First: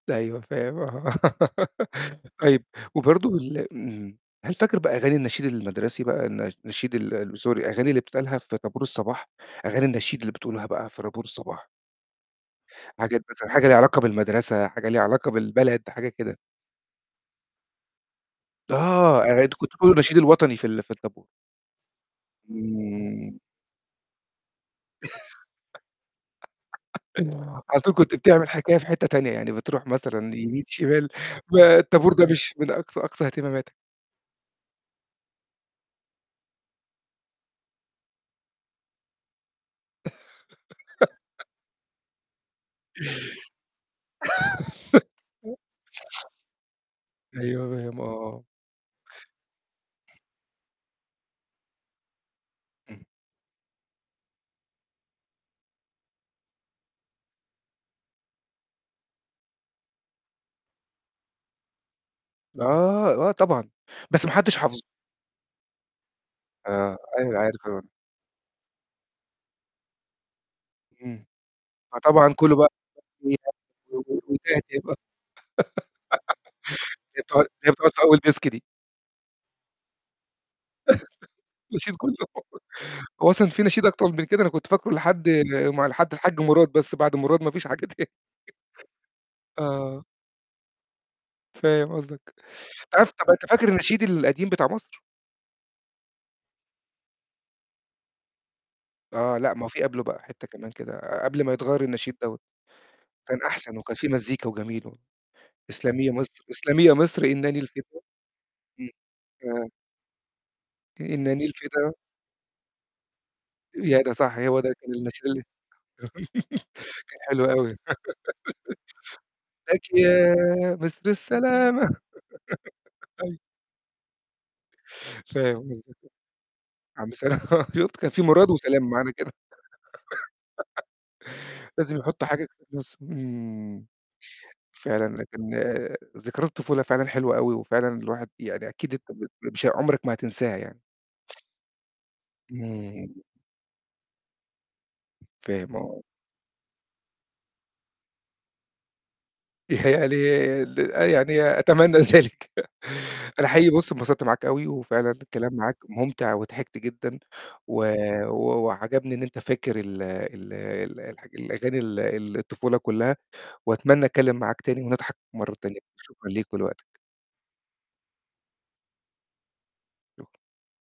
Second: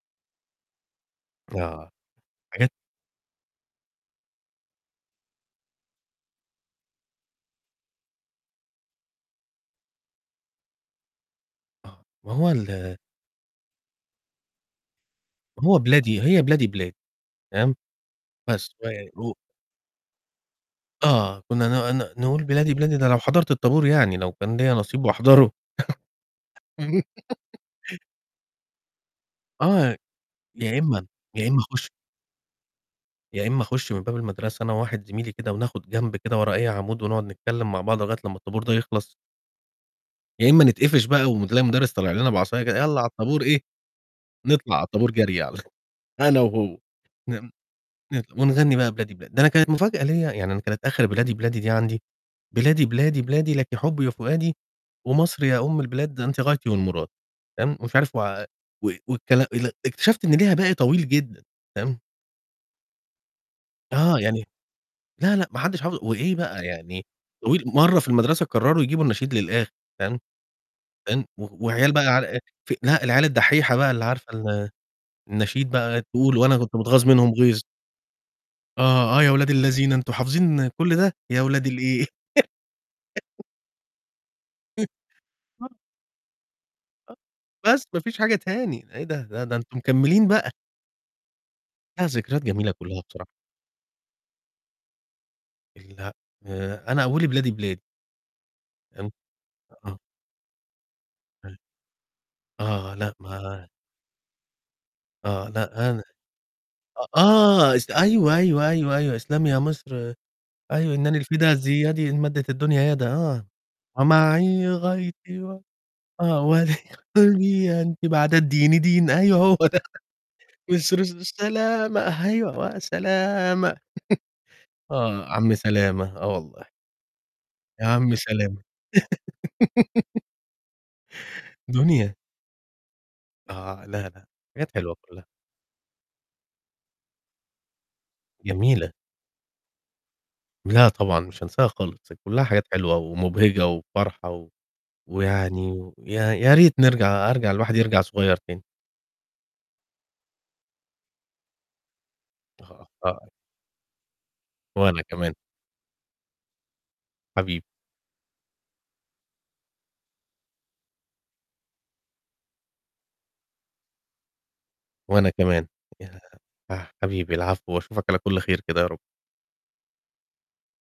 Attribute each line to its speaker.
Speaker 1: أيوه، فاهم، آه.
Speaker 2: آه،
Speaker 1: طيب
Speaker 2: حاجات
Speaker 1: وبرضه ال آمم، هل فاكر بقى أغاني النشيد المدرسي بقى، الن النشيد ال Sorry، الأغاني اللي بتتقالها في طَابور الصباح، أغاني النشيد اللي بتقولوها بقى في طابور الصباح؟
Speaker 2: آه، ما هو ال
Speaker 1: حاجات مثلًا حاجة ليها علاقة بالمدرسة، حاجة ليها علاقة
Speaker 2: هو
Speaker 1: بالبلد، حاجة
Speaker 2: بلادي،
Speaker 1: كده؟
Speaker 2: هي بلادي، بلادي، فاهم؟ بس، و
Speaker 1: آه،
Speaker 2: أو
Speaker 1: آآ أنتم كنتم بتقولوا النشيد الوطني في ال في الطابو
Speaker 2: آه، كنا ن ن نقول بلادي، بلادي ده لو
Speaker 1: امم.
Speaker 2: حضرت الطَابور يعني، لو كان ليّا نصيب واحضره.
Speaker 1: على طول كنت بتعمل حكاية في حتّة تانية، يعني بتروح
Speaker 2: آه،
Speaker 1: مثلًا يمين،
Speaker 2: يا إمّا
Speaker 1: شمال،
Speaker 2: يا
Speaker 1: ب
Speaker 2: إمّا خُش
Speaker 1: الطابور ده مش من أقصى أقصى
Speaker 2: يا إمّا
Speaker 1: اهتماماتك.
Speaker 2: أخُش من باب المدرسة أنا وواحد زميلي كده، وناخد جنب كده ورا أي عمود، ونقعد نتكلّم مع بعض لغايّة لمّا الطَابور ده يخلص. يا إمّا نتقفش بقى، وم تلاقي مدرس طالع لنا بعصاية كده "يالّا على الطابور." إيه؟ نطلع علي الطابور جري عل أنا وهو فاهم،
Speaker 1: أيوه، فاهم، آه،
Speaker 2: ن ن
Speaker 1: آه.
Speaker 2: ونغني بقى بلادي، بلادي. ده أنا كانت مفاجأة ليّا يعني أنا كانت آخر بلادي، بلادي دي عندي: "بلادي،
Speaker 1: امم.
Speaker 2: بلادي، بلادي، لِك حبي وفؤادي، ومصر يا أم البلاد أنتِ غايتي، والمراد." تمام، مش عارف و و والكلا ال اكتشفت إن ليها باقي طويل جدًا، فاهم؟
Speaker 1: آه، آه طبعًا،
Speaker 2: آه،
Speaker 1: بس ما
Speaker 2: يعني
Speaker 1: حدش حافظه.
Speaker 2: لأ، لأ، ما حدش حافظ وإيه بقى
Speaker 1: آه،
Speaker 2: يعني
Speaker 1: أيوه
Speaker 2: طويل
Speaker 1: عارف، آه.
Speaker 2: مرّة في المدرسة قرروا يجيبوا النشيد للآخر، فاهم؟
Speaker 1: امم.
Speaker 2: [unintelligible] و وعيال بقى ع
Speaker 1: فطبعًا
Speaker 2: إيه،
Speaker 1: كلّه بقي
Speaker 2: ف لأ، العيال
Speaker 1: [unintelligible]
Speaker 2: الدحيحة بقى اللي عارفة ال
Speaker 1: هي
Speaker 2: النشيد بقى تقول، وأنا كنت متغاظ منهم
Speaker 1: بتقعد
Speaker 2: غيظ.
Speaker 1: هي بتقعد في أول Desk دي.
Speaker 2: آه، آه، يا ولاد اللذينة، أنتم حافظين كلّ ده، يا ولاد
Speaker 1: نشيد
Speaker 2: الإيه.
Speaker 1: كلّه. هو أصلًا في نشيد أكتر من كده، أنا كنت فاكره لحد م لحد الحاج مراد، بس بعد مراد ما فيش حاجة
Speaker 2: بس ما
Speaker 1: تاني.
Speaker 2: فيش حاجة تاني، إيه ده! ده ده أنتم
Speaker 1: آه.
Speaker 2: مكملين بقى.
Speaker 1: فاهم
Speaker 2: لأ،
Speaker 1: قصدك.
Speaker 2: ذكريات جميلة كلّها
Speaker 1: تعرف
Speaker 2: بصراحة.
Speaker 1: طَب أنت فاكر النشيد القديم بتاع مصر؟
Speaker 2: لأ، آآ أنا أوِّلي بلادي، بلادي. فاهم،
Speaker 1: آه، لأ، ما في
Speaker 2: آه.
Speaker 1: قبله بقى حتّة كمان كده قبل ما
Speaker 2: [unintelligible]
Speaker 1: يتغيّر النشيد دوّة،
Speaker 2: آه، لأ،
Speaker 1: كان
Speaker 2: ما
Speaker 1: أحسن، وكان في مزيكا وجميل و
Speaker 2: آه، لأ، أنا
Speaker 1: اسلمي يا مَصر، إسلمي يا
Speaker 2: أ
Speaker 1: مَصر إنني
Speaker 2: آه،
Speaker 1: الفدا،
Speaker 2: اس أيوه، أيوه،
Speaker 1: امم،
Speaker 2: أيوه، أيوه، اسلمي يا
Speaker 1: ف
Speaker 2: مصر أيوه، "إنني
Speaker 1: إنني
Speaker 2: الفدا، ذي
Speaker 1: الفدا.
Speaker 2: يدي، إن مدت الدنيا يدا." آه.
Speaker 1: ياه! ده صح، هو
Speaker 2: ومعي
Speaker 1: ده كان النشيد
Speaker 2: غايتي،
Speaker 1: ال
Speaker 2: و آه.
Speaker 1: كان حلو أوي.
Speaker 2: ولقلبي أنتِ بعد الدين، دين. أيوه هو ده.
Speaker 1: لكِ يا
Speaker 2: مَصر
Speaker 1: مَصر
Speaker 2: الس
Speaker 1: السلامة.
Speaker 2: السلامة، أيوه،
Speaker 1: [unintelligible]
Speaker 2: وسلامة. آه، عم
Speaker 1: فاهم قصدك
Speaker 2: سلامة، آه والله.
Speaker 1: عم سلا آه،
Speaker 2: يا
Speaker 1: شُفت كان
Speaker 2: عم
Speaker 1: في مراد،
Speaker 2: سلامة.
Speaker 1: وسلامة معانا كده. لازم
Speaker 2: دنيا!
Speaker 1: يحطوا حاجة فالنُص. امم،
Speaker 2: آه. لأ، لأ، حاجات حلوة
Speaker 1: فعلًا،
Speaker 2: كلّها.
Speaker 1: لكن آآ ذكريات الطفولة فعلًا حلوة أوي، وفعلًا الواحد يعني
Speaker 2: جميلة.
Speaker 1: أكيد أنت ب بش عمرك ما هتنساها يعني.
Speaker 2: لأ طبعًا، مش هانساها خالص، كلّها حاجات حلوة
Speaker 1: امم.
Speaker 2: ومُبهجة وفرحة، و
Speaker 1: فاهم،
Speaker 2: ويعني
Speaker 1: آه.
Speaker 2: يا يا ريت نرجع أرجع، الواحد يرجع صغير تاني.
Speaker 1: يعني ال آه، يعني أتمنى ذلك.
Speaker 2: [unintelligible] آه.
Speaker 1: أنا حقيقي بُص، انبسطت معاك أوي،
Speaker 2: وأنا
Speaker 1: وفعلًا
Speaker 2: كمان.
Speaker 1: الكلام معاك مُمتع وضحكت جدًا،
Speaker 2: حبيبي.
Speaker 1: و و وعجبني إن أنت فاكر ال ال الح الأغاني ال ال الطفولة كلّها، وأتمنى أتكلم معاك تاني، ونضحك
Speaker 2: وأنا
Speaker 1: مرّة
Speaker 2: كمان،
Speaker 1: تانية،
Speaker 2: ياه!
Speaker 1: شكرًا ليك
Speaker 2: أ
Speaker 1: ولوقتك.
Speaker 2: حبيبي العفو، وأشوفك على كلّ خير كده يا رب.